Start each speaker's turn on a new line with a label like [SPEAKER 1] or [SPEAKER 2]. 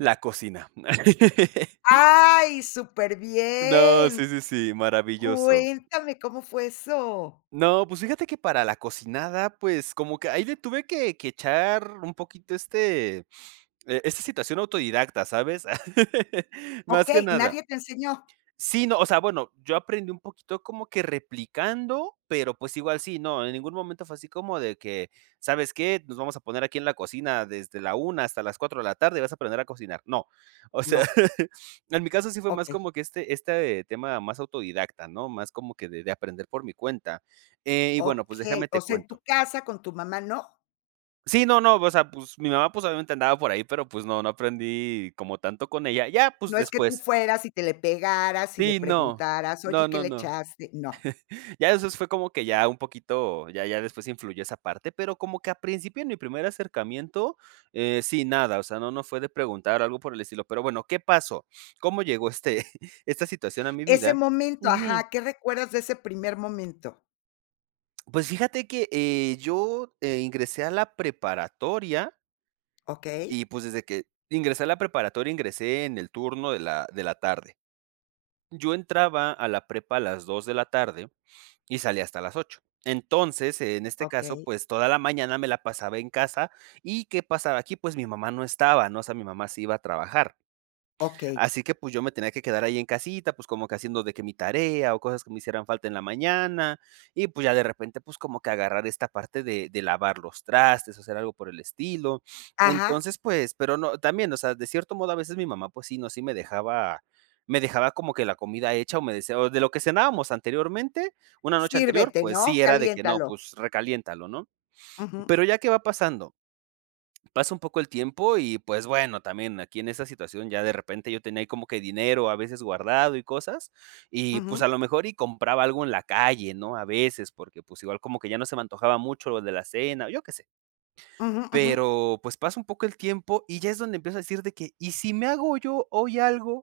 [SPEAKER 1] La cocina.
[SPEAKER 2] Ay,
[SPEAKER 1] No, sí,
[SPEAKER 2] superbién.
[SPEAKER 1] sí, sí, maravilloso.
[SPEAKER 2] Cuéntame cómo fue eso.
[SPEAKER 1] No, pues, fíjate que para la cocinada, pues, como que ahí le tuve que que echar un poquito este, eh, esta situación autodidacta, ¿sabes?, más que
[SPEAKER 2] Okey.
[SPEAKER 1] nada.
[SPEAKER 2] ¿Nadie te enseñó?
[SPEAKER 1] Sí, no, o sea, bueno, yo aprendí un poquito como que replicando, pero, pues, igual sí, no, en ningún momento fue así como de que: "¿Sabes qué? Nos vamos a poner aquí en la cocina desde la 1 hasta las 4 de la tarde y vas a aprender a cocinar". No. O sea,
[SPEAKER 2] No.
[SPEAKER 1] en mi caso, sí fue más
[SPEAKER 2] Okey.
[SPEAKER 1] como que, este este tema más autodidacta, ¿no?, más como que de de aprender por mi cuenta. Eh, y bueno, pues déjame
[SPEAKER 2] Okey. O
[SPEAKER 1] te
[SPEAKER 2] sea, ¿en
[SPEAKER 1] cuento.
[SPEAKER 2] tu casa, con tu mamá, no?
[SPEAKER 1] Sí, no, no, o sea, pues, mi mamá, pues, obviamente, andaba por ahí, pero, pues, no, no aprendí como tanto con ella. Ya, pues,
[SPEAKER 2] No es que tú
[SPEAKER 1] después.
[SPEAKER 2] fueras y te le pegaras y le
[SPEAKER 1] Sí, no.
[SPEAKER 2] preguntaras: "Oye,
[SPEAKER 1] No,
[SPEAKER 2] ¿qué
[SPEAKER 1] no,
[SPEAKER 2] le
[SPEAKER 1] no.
[SPEAKER 2] echaste?" No.
[SPEAKER 1] Ya eso fue como que ya un poquito ya ya después influyó esa parte, pero como que a principio en mi primer acercamiento, eh, sí, nada, o sea, no, no fue de preguntar algo por el estilo, pero bueno, ¿qué pasó? ¿Cómo llegó este esta situación a mi
[SPEAKER 2] Ese
[SPEAKER 1] vida?
[SPEAKER 2] momento,
[SPEAKER 1] Ujú.
[SPEAKER 2] ajá. ¿Qué recuerdas de ese primer momento?
[SPEAKER 1] Pues fíjate que, eh, yo, eh ,ingresé a la preparatoria
[SPEAKER 2] Okey.
[SPEAKER 1] y, pues, desde que ingresé a la preparatoria, ingresé en el turno de la de la tarde. Yo entraba a la prepa a las 2 de la tarde y salía hasta las 8. Entonces, en este caso,
[SPEAKER 2] Okey.
[SPEAKER 1] pues, toda la mañana me la pasaba en casa, ¿y qué pasaba aquí? Pues, mi mamá no estaba, ¿no? O sea, mi mamá sí iba a trabajar.
[SPEAKER 2] Okey.
[SPEAKER 1] Así que, pues, yo me tenía que quedar ahí en casita, pues, como que haciendo de que mi tarea o cosas que me hicieran falta en la mañana, y, pues, ya, de repente, pues, como que agarrar esta parte de de lavar los trastes o hacer algo por el estilo.
[SPEAKER 2] Ajá.
[SPEAKER 1] Entonces, pues pero, no, también, o sea, de cierto modo, a veces mi mamá, pues, sí, ¿no?, sí me dejaba me dejaba como que la comida hecha o me decía o de lo que cenábamos anteriormente, una noche anterior,
[SPEAKER 2] Sírvete,
[SPEAKER 1] pues,
[SPEAKER 2] ¿no?
[SPEAKER 1] sí, era de que no,
[SPEAKER 2] Caliéntalo.
[SPEAKER 1] pues, recaliéntalo, ¿no?
[SPEAKER 2] Ujú.
[SPEAKER 1] Pero, ya, ¿qué va pasando? Pasa un poco el tiempo y, pues, bueno, también aquí en esa situación, ya, de repente, yo tenía ahí como que dinero, a veces guardado y cosas, y, pues, a
[SPEAKER 2] Ujú.
[SPEAKER 1] lo mejor, y compraba algo en la calle, ¿no?, a veces, porque, pues, igual como que ya no se me antojaba mucho lo de la cena, yo qué sé.
[SPEAKER 2] Ujú, ujú.
[SPEAKER 1] Pero, pues, pasa un poco el tiempo y ya es donde empiezo a decir de que: "¿Y si me hago yo hoy algo?"